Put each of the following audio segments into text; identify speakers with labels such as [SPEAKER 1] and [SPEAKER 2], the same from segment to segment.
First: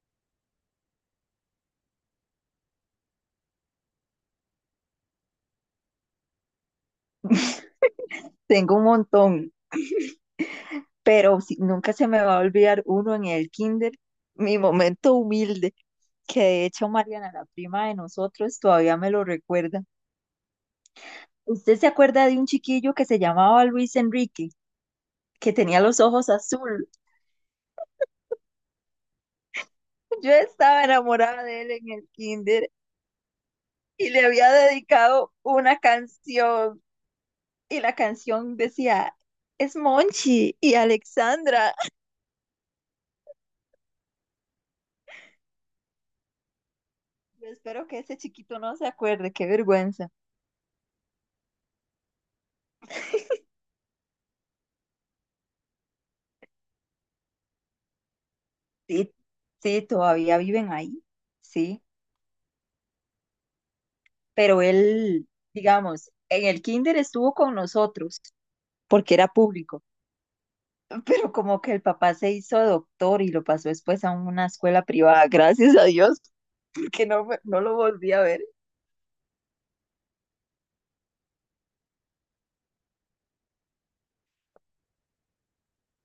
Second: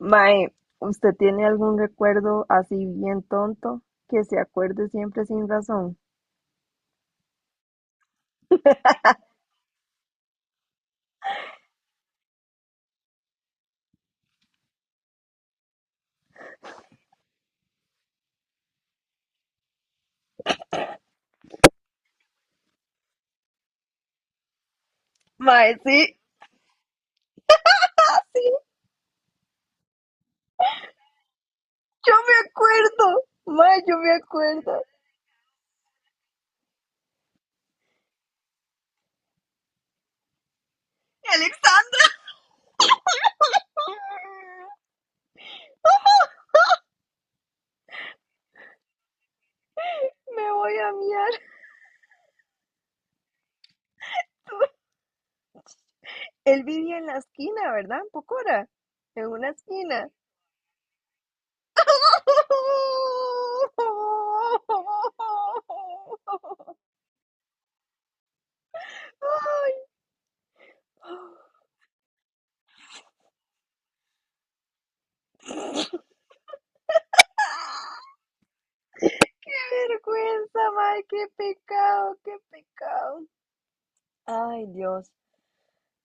[SPEAKER 1] Mae, ¿usted tiene algún recuerdo así bien tonto que se acuerde siempre sin razón?
[SPEAKER 2] Tengo un montón, pero nunca se me va a olvidar uno en el kinder, mi momento humilde, que de hecho Mariana, la prima de nosotros, todavía me lo recuerda. ¿Usted se acuerda de un chiquillo que se llamaba Luis Enrique, que
[SPEAKER 1] Mae,
[SPEAKER 2] tenía los
[SPEAKER 1] sí.
[SPEAKER 2] ojos azul?
[SPEAKER 1] Ah, sí,
[SPEAKER 2] Yo estaba enamorada de él en el
[SPEAKER 1] yo me
[SPEAKER 2] kinder
[SPEAKER 1] acuerdo. Mae, yo me
[SPEAKER 2] y le había
[SPEAKER 1] acuerdo.
[SPEAKER 2] dedicado una canción y la canción decía, es Monchi y Alexandra.
[SPEAKER 1] Alexandra, ah,
[SPEAKER 2] Yo espero que ese chiquito no se acuerde, qué vergüenza.
[SPEAKER 1] me voy a miar. Él vivía en la esquina, ¿verdad? En Pocora,
[SPEAKER 2] Sí,
[SPEAKER 1] en una
[SPEAKER 2] sí,
[SPEAKER 1] esquina.
[SPEAKER 2] todavía viven ahí, sí, pero él, digamos, en el kinder estuvo con nosotros porque era público,
[SPEAKER 1] Ay,
[SPEAKER 2] pero como que el papá se hizo doctor y lo pasó después a una escuela privada, gracias a Dios, porque no, no lo volví a ver.
[SPEAKER 1] qué vergüenza, mae, qué pecado, qué pecado. Ay, Dios.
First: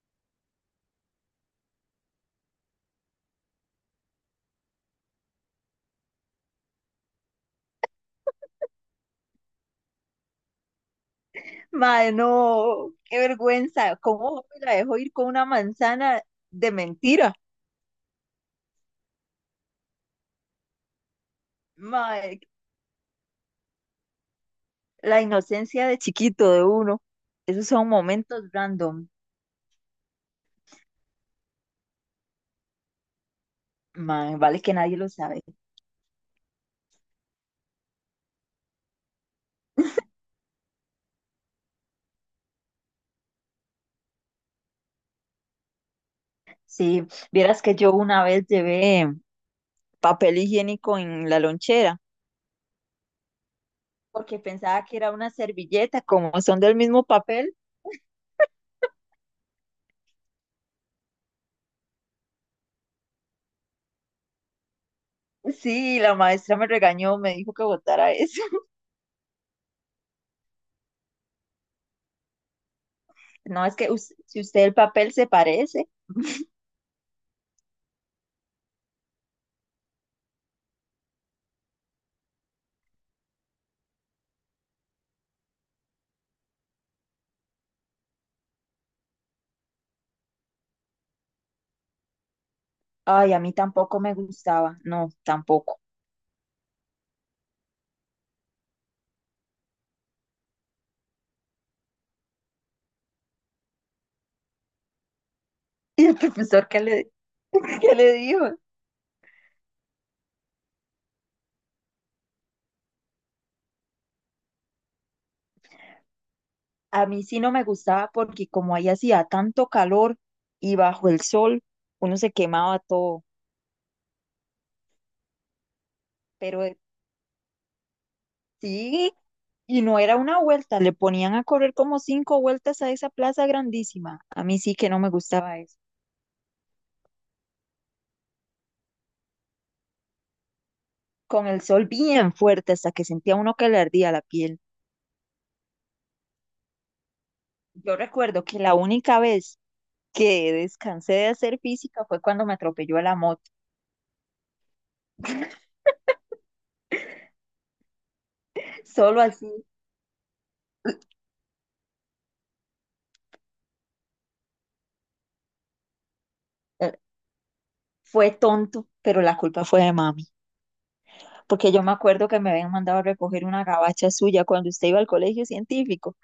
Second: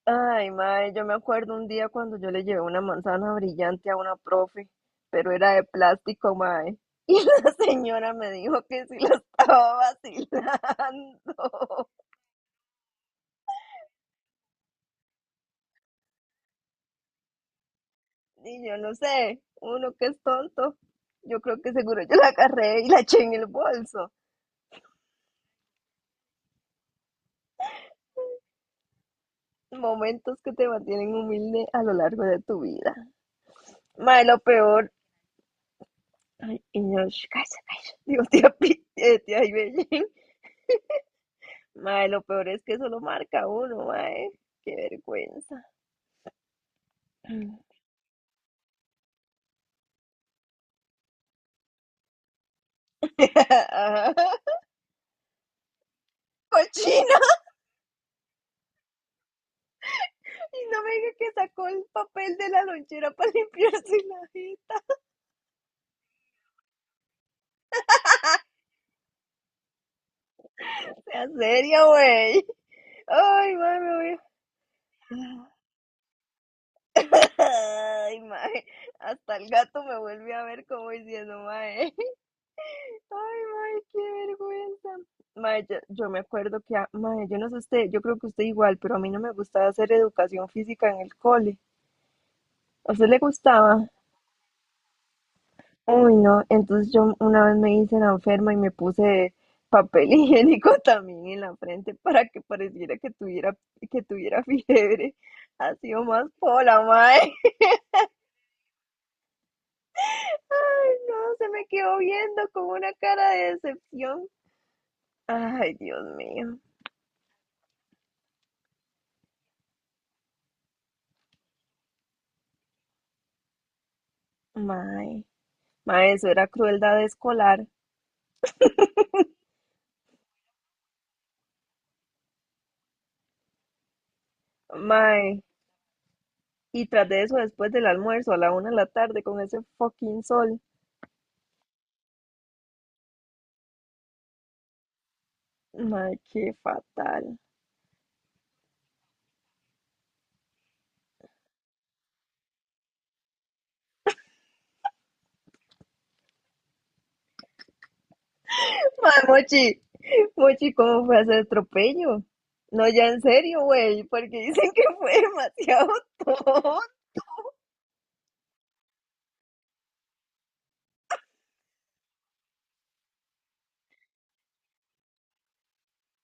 [SPEAKER 1] Ay, mae, yo me acuerdo un día cuando yo le llevé una manzana brillante a una profe, pero era de plástico, mae. Y la señora me dijo que si la estaba vacilando.
[SPEAKER 2] Mae, no, qué vergüenza, ¿cómo me la dejó ir con una manzana de mentira?
[SPEAKER 1] Y yo no sé, uno que es tonto. Yo creo que seguro yo la
[SPEAKER 2] Mae,
[SPEAKER 1] agarré y la eché en el bolso.
[SPEAKER 2] la inocencia de chiquito de uno, esos son momentos random,
[SPEAKER 1] Momentos que te mantienen humilde a lo largo de tu vida. Mae,
[SPEAKER 2] mae,
[SPEAKER 1] lo
[SPEAKER 2] vale que
[SPEAKER 1] peor.
[SPEAKER 2] nadie lo sabe.
[SPEAKER 1] Ay, y yo, "Sh, cállese, cállese". Digo, tía, tía Ibellín, mae, lo peor es que eso lo marca uno, mae. Qué vergüenza.
[SPEAKER 2] Sí,
[SPEAKER 1] Mm.
[SPEAKER 2] vieras que yo una vez llevé papel higiénico en la lonchera
[SPEAKER 1] Ajá.
[SPEAKER 2] porque pensaba que era una servilleta, como son del mismo
[SPEAKER 1] Cochina.
[SPEAKER 2] papel.
[SPEAKER 1] Y no me diga que sacó el papel de la lonchera para limpiarse la jeta.
[SPEAKER 2] Sí, la maestra me regañó, me dijo que botara eso.
[SPEAKER 1] Sea seria, güey. Ay,
[SPEAKER 2] No, es
[SPEAKER 1] mae,
[SPEAKER 2] que
[SPEAKER 1] me voy.
[SPEAKER 2] si usted el papel se
[SPEAKER 1] a-
[SPEAKER 2] parece.
[SPEAKER 1] Ay, mae. Hasta el gato me vuelve a ver como diciendo, mae. Ay, mae, qué vergüenza. Mae, yo me acuerdo que, mae, yo no sé usted, yo creo que usted igual, pero a mí no me gustaba hacer educación física en el cole. ¿A usted le
[SPEAKER 2] Ay, a mí
[SPEAKER 1] gustaba?
[SPEAKER 2] tampoco me gustaba. No, tampoco.
[SPEAKER 1] Uy, no. Entonces yo una vez me hice la enferma y me puse papel higiénico también en la frente para que pareciera que tuviera fiebre. Ha sido
[SPEAKER 2] ¿Y el
[SPEAKER 1] más
[SPEAKER 2] profesor qué
[SPEAKER 1] pola,
[SPEAKER 2] le,
[SPEAKER 1] mae.
[SPEAKER 2] qué le dijo?
[SPEAKER 1] Ay, no, se me quedó viendo con una cara de decepción. Ay, Dios mío.
[SPEAKER 2] A mí sí no me gustaba porque como ahí hacía tanto calor y bajo el sol, uno se quemaba todo.
[SPEAKER 1] Mae. Mae, eso era
[SPEAKER 2] Pero
[SPEAKER 1] crueldad escolar.
[SPEAKER 2] sí, y no era una vuelta, le ponían a correr como cinco vueltas a esa plaza grandísima. A mí sí que no me
[SPEAKER 1] Mae,
[SPEAKER 2] gustaba eso.
[SPEAKER 1] y tras de eso, después del almuerzo a la 1 de la tarde con ese fucking sol.
[SPEAKER 2] Con el sol bien fuerte hasta que sentía uno que le ardía la piel.
[SPEAKER 1] Mae, qué fatal.
[SPEAKER 2] Yo recuerdo que la única vez que descansé de hacer física fue cuando me atropelló la moto.
[SPEAKER 1] Mae,
[SPEAKER 2] Solo así.
[SPEAKER 1] Mochi, Mochi, ¿cómo fue ese atropello? No, ya en serio, güey, porque dicen que fue demasiado tonto.
[SPEAKER 2] eh, Fue tonto, pero la culpa fue de mami, porque yo me acuerdo que me habían mandado a recoger una gabacha suya cuando usted iba al colegio científico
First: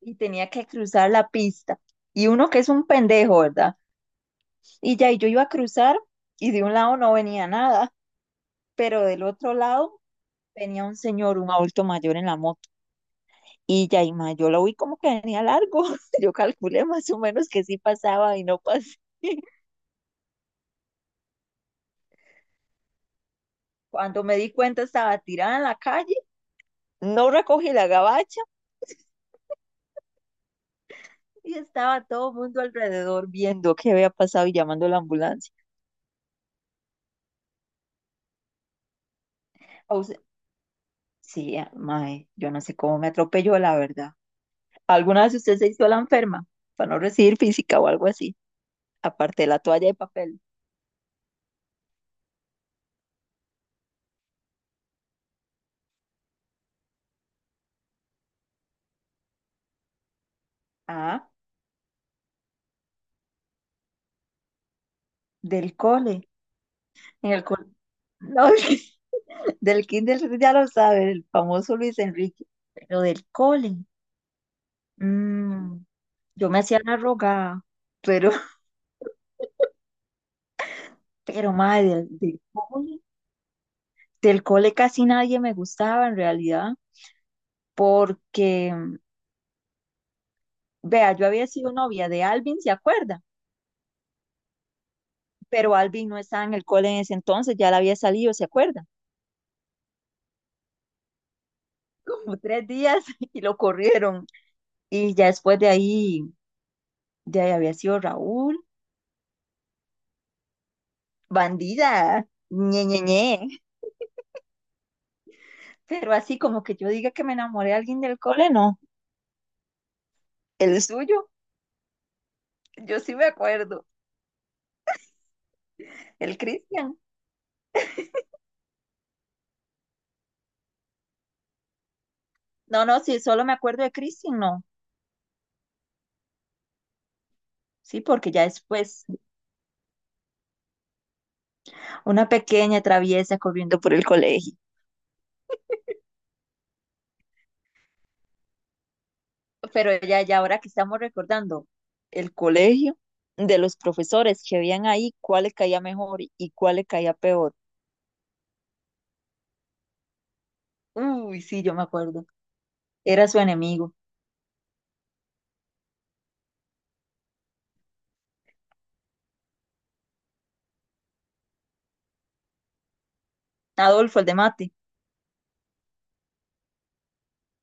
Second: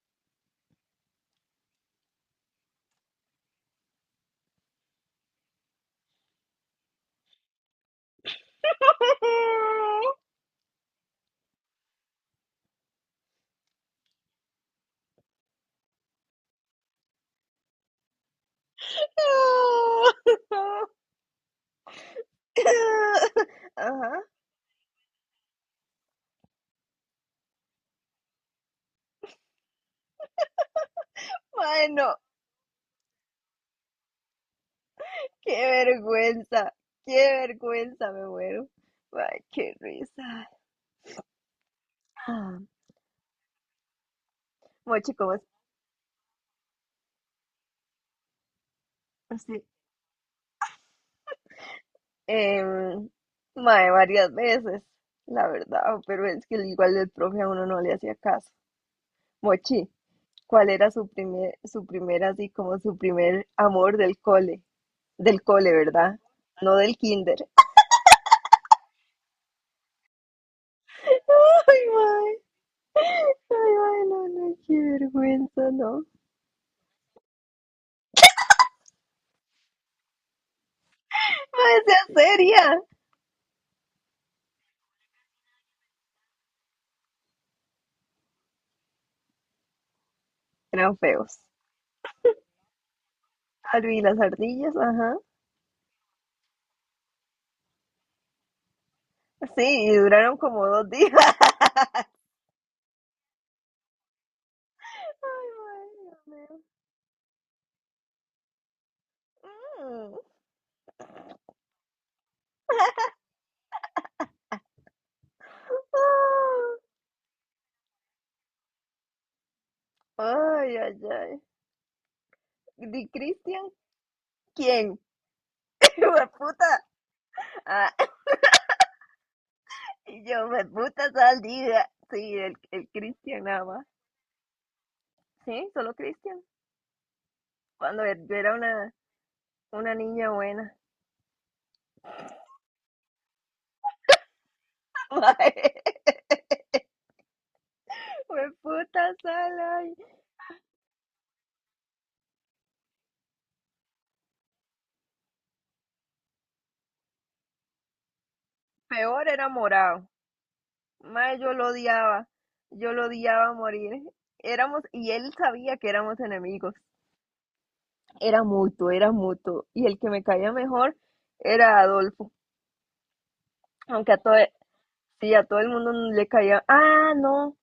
[SPEAKER 2] y tenía que cruzar la pista. Y uno que es un pendejo, ¿verdad? Y ya, y yo iba a cruzar y de un lado no venía nada, pero del otro lado venía un señor, un adulto mayor en la moto. Y ya, y ma, yo lo vi como que venía largo. Yo calculé más o menos que sí pasaba y no pasé.
[SPEAKER 1] Ajá.
[SPEAKER 2] Cuando me di cuenta estaba tirada en la calle, no recogí la gabacha y estaba
[SPEAKER 1] Bueno,
[SPEAKER 2] todo el mundo alrededor viendo qué había pasado y llamando a la ambulancia.
[SPEAKER 1] qué vergüenza, qué vergüenza, me muero. Ay, qué
[SPEAKER 2] O sea,
[SPEAKER 1] risa.
[SPEAKER 2] sí, ah, mae, yo
[SPEAKER 1] Ah.
[SPEAKER 2] no sé cómo me atropelló, la verdad.
[SPEAKER 1] Mochi,
[SPEAKER 2] ¿Alguna
[SPEAKER 1] ¿cómo
[SPEAKER 2] vez
[SPEAKER 1] es?
[SPEAKER 2] usted se hizo la enferma para no recibir física o algo así? Aparte de la
[SPEAKER 1] Sí,
[SPEAKER 2] toalla de papel.
[SPEAKER 1] em, mae, varias veces, la verdad, pero es que igual el profe a uno no le hacía caso. Mochi, ¿cuál era
[SPEAKER 2] Ah,
[SPEAKER 1] así como su primer amor del cole? Del cole,
[SPEAKER 2] del
[SPEAKER 1] ¿verdad?
[SPEAKER 2] cole.
[SPEAKER 1] No del
[SPEAKER 2] En
[SPEAKER 1] kinder.
[SPEAKER 2] el col- No, del kinder ya lo sabe, el famoso
[SPEAKER 1] Ay,
[SPEAKER 2] Luis
[SPEAKER 1] mae,
[SPEAKER 2] Enrique. Pero del
[SPEAKER 1] ay,
[SPEAKER 2] cole.
[SPEAKER 1] mae, no, no, qué vergüenza,
[SPEAKER 2] mm,
[SPEAKER 1] no.
[SPEAKER 2] yo me hacía la rogada, pero, pero
[SPEAKER 1] Mae,
[SPEAKER 2] madre,
[SPEAKER 1] sea
[SPEAKER 2] del
[SPEAKER 1] seria.
[SPEAKER 2] cole. Del cole casi nadie me gustaba en realidad, porque,
[SPEAKER 1] Eran
[SPEAKER 2] vea, yo
[SPEAKER 1] feos.
[SPEAKER 2] había sido novia de Alvin, ¿se acuerda?
[SPEAKER 1] Albi las ardillas, ajá.
[SPEAKER 2] Pero Alvin no estaba en el cole en ese entonces, ya la había salido, ¿se acuerda?
[SPEAKER 1] Sí, y duraron como 2 días.
[SPEAKER 2] Como tres días y lo corrieron. Y ya
[SPEAKER 1] Ay,
[SPEAKER 2] después de
[SPEAKER 1] mae,
[SPEAKER 2] ahí
[SPEAKER 1] Dios mío.
[SPEAKER 2] ya había sido Raúl,
[SPEAKER 1] Mm.
[SPEAKER 2] bandida, ñe, ñe, ñe. Pero así como que
[SPEAKER 1] Ah.
[SPEAKER 2] yo diga que me enamoré de alguien del cole, no.
[SPEAKER 1] Ay,
[SPEAKER 2] El
[SPEAKER 1] ay,
[SPEAKER 2] suyo,
[SPEAKER 1] ay. Di
[SPEAKER 2] yo sí me
[SPEAKER 1] Cristian,
[SPEAKER 2] acuerdo.
[SPEAKER 1] ¿quién?
[SPEAKER 2] El
[SPEAKER 1] Puta.
[SPEAKER 2] Cristian.
[SPEAKER 1] Ah, y yo, me puta saldiga. Sí, el,
[SPEAKER 2] No,
[SPEAKER 1] el
[SPEAKER 2] no, sí,
[SPEAKER 1] Cristian
[SPEAKER 2] solo me
[SPEAKER 1] nada
[SPEAKER 2] acuerdo
[SPEAKER 1] más.
[SPEAKER 2] de Cristian, no.
[SPEAKER 1] Sí, solo Cristian.
[SPEAKER 2] Sí,
[SPEAKER 1] Cuando
[SPEAKER 2] porque
[SPEAKER 1] yo
[SPEAKER 2] ya
[SPEAKER 1] era
[SPEAKER 2] después,
[SPEAKER 1] una niña buena.
[SPEAKER 2] una pequeña traviesa corriendo por el colegio.
[SPEAKER 1] Me puta sal, ay.
[SPEAKER 2] Pero ya, ya ahora que estamos recordando el colegio, de los profesores que habían ahí, cuál le caía mejor y cuál le caía peor.
[SPEAKER 1] Peor era morado. Mae,
[SPEAKER 2] Uy,
[SPEAKER 1] yo
[SPEAKER 2] sí,
[SPEAKER 1] lo
[SPEAKER 2] yo me acuerdo.
[SPEAKER 1] odiaba. Yo lo
[SPEAKER 2] Era su
[SPEAKER 1] odiaba a
[SPEAKER 2] enemigo.
[SPEAKER 1] morir. Éramos, y él sabía que éramos enemigos. Era mutuo, era mutuo. Y el que me caía mejor era Adolfo. Aunque a,
[SPEAKER 2] Adolfo, el
[SPEAKER 1] todo,
[SPEAKER 2] de mate.
[SPEAKER 1] sí, a todo el mundo le caía. Ah, no,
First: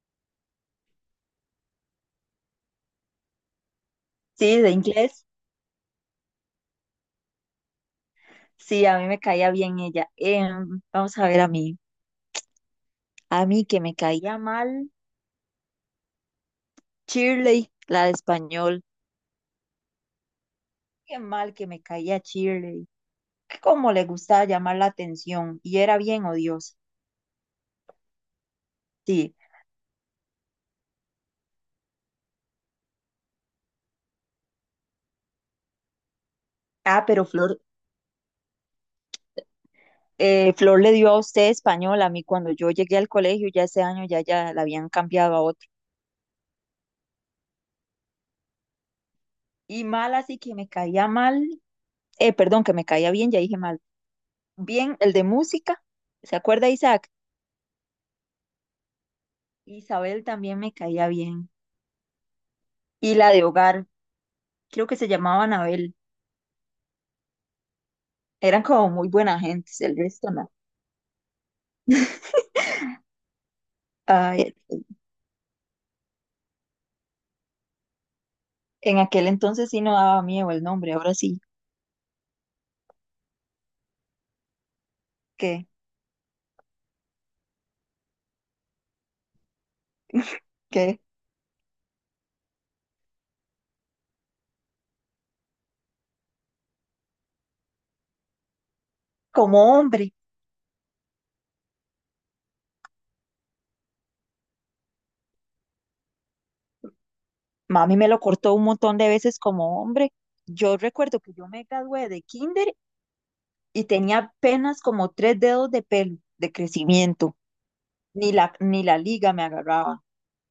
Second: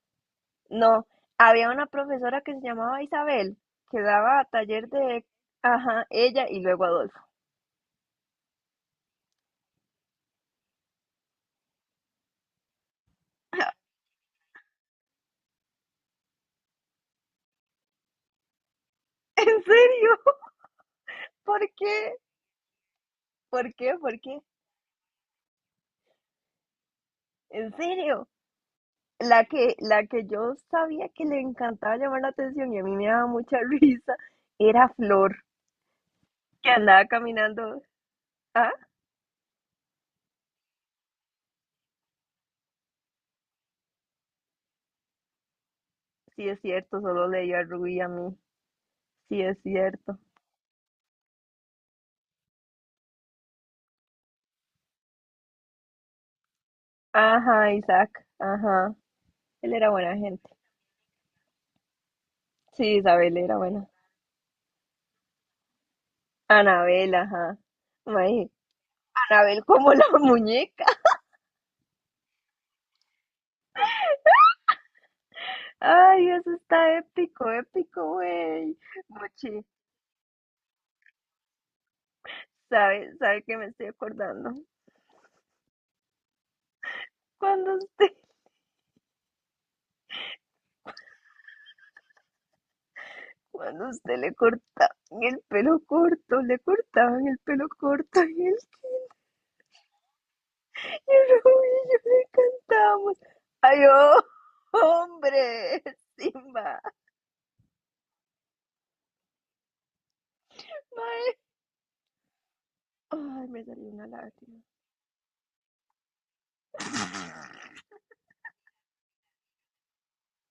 [SPEAKER 1] no. Había una profesora que se llamaba Isabel, que daba
[SPEAKER 2] Sí, de
[SPEAKER 1] taller de,
[SPEAKER 2] inglés.
[SPEAKER 1] ajá, ella y luego Adolfo.
[SPEAKER 2] Sí, a mí me caía bien ella. Vamos a ver a mí. A mí que me caía mal, Shirley, la de español.
[SPEAKER 1] ¿En serio?
[SPEAKER 2] Qué mal
[SPEAKER 1] ¿Por
[SPEAKER 2] que me
[SPEAKER 1] qué?
[SPEAKER 2] caía Shirley.
[SPEAKER 1] ¿Por
[SPEAKER 2] Cómo
[SPEAKER 1] qué?
[SPEAKER 2] le
[SPEAKER 1] ¿Por qué?
[SPEAKER 2] gustaba llamar la atención y era bien odiosa.
[SPEAKER 1] ¿En serio?
[SPEAKER 2] Sí.
[SPEAKER 1] La que yo sabía que le encantaba llamar la atención y a mí me daba mucha risa era Flor, que andaba
[SPEAKER 2] Ah, pero Flor,
[SPEAKER 1] caminando. Ah,
[SPEAKER 2] Flor le dio a usted español. A mí cuando yo llegué al colegio ya ese año ya, ya la habían cambiado a otro.
[SPEAKER 1] sí es cierto, solo leía a Rubí y a mí. Sí es
[SPEAKER 2] Y mal
[SPEAKER 1] cierto.
[SPEAKER 2] así que me caía mal. Perdón, que me caía bien, ya dije mal. Bien, el de música. ¿Se acuerda, Isaac?
[SPEAKER 1] Ajá, Isaac, ajá. Él era buena
[SPEAKER 2] Isabel
[SPEAKER 1] gente.
[SPEAKER 2] también me caía bien.
[SPEAKER 1] Sí,
[SPEAKER 2] Y la
[SPEAKER 1] Isabel
[SPEAKER 2] de
[SPEAKER 1] era buena.
[SPEAKER 2] hogar, creo que se llamaba Anabel.
[SPEAKER 1] Anabel, ajá. Mae,
[SPEAKER 2] Eran como muy buena
[SPEAKER 1] Anabel
[SPEAKER 2] gente,
[SPEAKER 1] como
[SPEAKER 2] el
[SPEAKER 1] la
[SPEAKER 2] resto no.
[SPEAKER 1] muñeca.
[SPEAKER 2] Ay,
[SPEAKER 1] Ay, eso está épico, épico, güey.
[SPEAKER 2] en aquel
[SPEAKER 1] Mochi,
[SPEAKER 2] entonces sí no daba miedo el nombre, ahora sí,
[SPEAKER 1] ¿sabe, sabe que me estoy acordando?
[SPEAKER 2] que,
[SPEAKER 1] Cuando usted,
[SPEAKER 2] que
[SPEAKER 1] cuando usted le cortaban el pelo corto, le cortaban el pelo corto
[SPEAKER 2] como hombre.
[SPEAKER 1] y el rubio le cantábamos. Ay, oh, hombre, Simba.
[SPEAKER 2] Mami me lo cortó un montón de veces como hombre. Yo recuerdo
[SPEAKER 1] Mae,
[SPEAKER 2] que yo me gradué de kinder
[SPEAKER 1] ay, me
[SPEAKER 2] y
[SPEAKER 1] salió una
[SPEAKER 2] tenía
[SPEAKER 1] lágrima.
[SPEAKER 2] apenas como tres dedos de pelo de crecimiento. Ni la liga me agarraba.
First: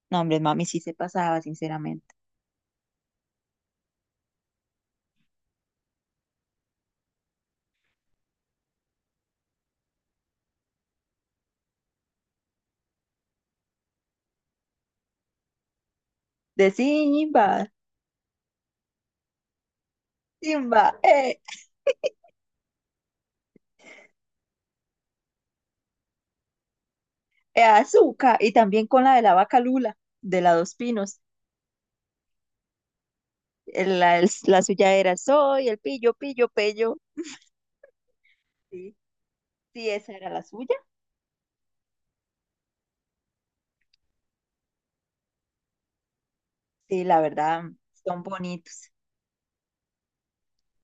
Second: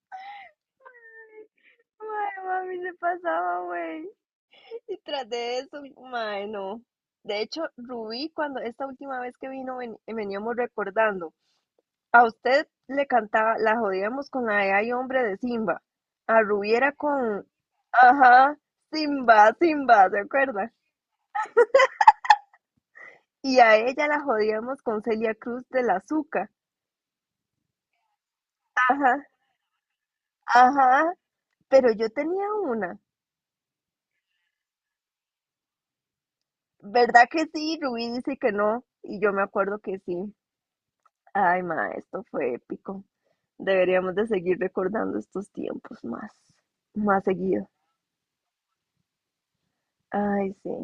[SPEAKER 2] No, hombre, mami sí se pasaba, sinceramente.
[SPEAKER 1] Ay, mami, se pasaba, güey. Y tras de eso, mae, no. De hecho, Rubí, cuando esta última vez que vino, veníamos recordando, a usted le cantaba, la jodíamos con la de Ay Hombre de Simba. A
[SPEAKER 2] De
[SPEAKER 1] Rubí era con,
[SPEAKER 2] Simba,
[SPEAKER 1] ajá, Simba, Simba, ¿se acuerda?
[SPEAKER 2] Simba, ¡eh!
[SPEAKER 1] Y a ella la jodíamos con Celia Cruz de la Zuca.
[SPEAKER 2] Azúcar y también con la de
[SPEAKER 1] Ajá,
[SPEAKER 2] la vaca Lula, de la Dos
[SPEAKER 1] ajá,
[SPEAKER 2] Pinos.
[SPEAKER 1] pero yo tenía una.
[SPEAKER 2] La suya era soy el pillo, pillo, pello.
[SPEAKER 1] ¿Verdad que sí? Rubí dice que no.
[SPEAKER 2] Sí,
[SPEAKER 1] Y yo me acuerdo
[SPEAKER 2] sí,
[SPEAKER 1] que
[SPEAKER 2] esa era
[SPEAKER 1] sí.
[SPEAKER 2] la suya.
[SPEAKER 1] Ay, ma, esto fue épico. Deberíamos de seguir recordando estos tiempos más,
[SPEAKER 2] Sí, la
[SPEAKER 1] más
[SPEAKER 2] verdad,
[SPEAKER 1] seguido.
[SPEAKER 2] son bonitos.
[SPEAKER 1] Ay, sí.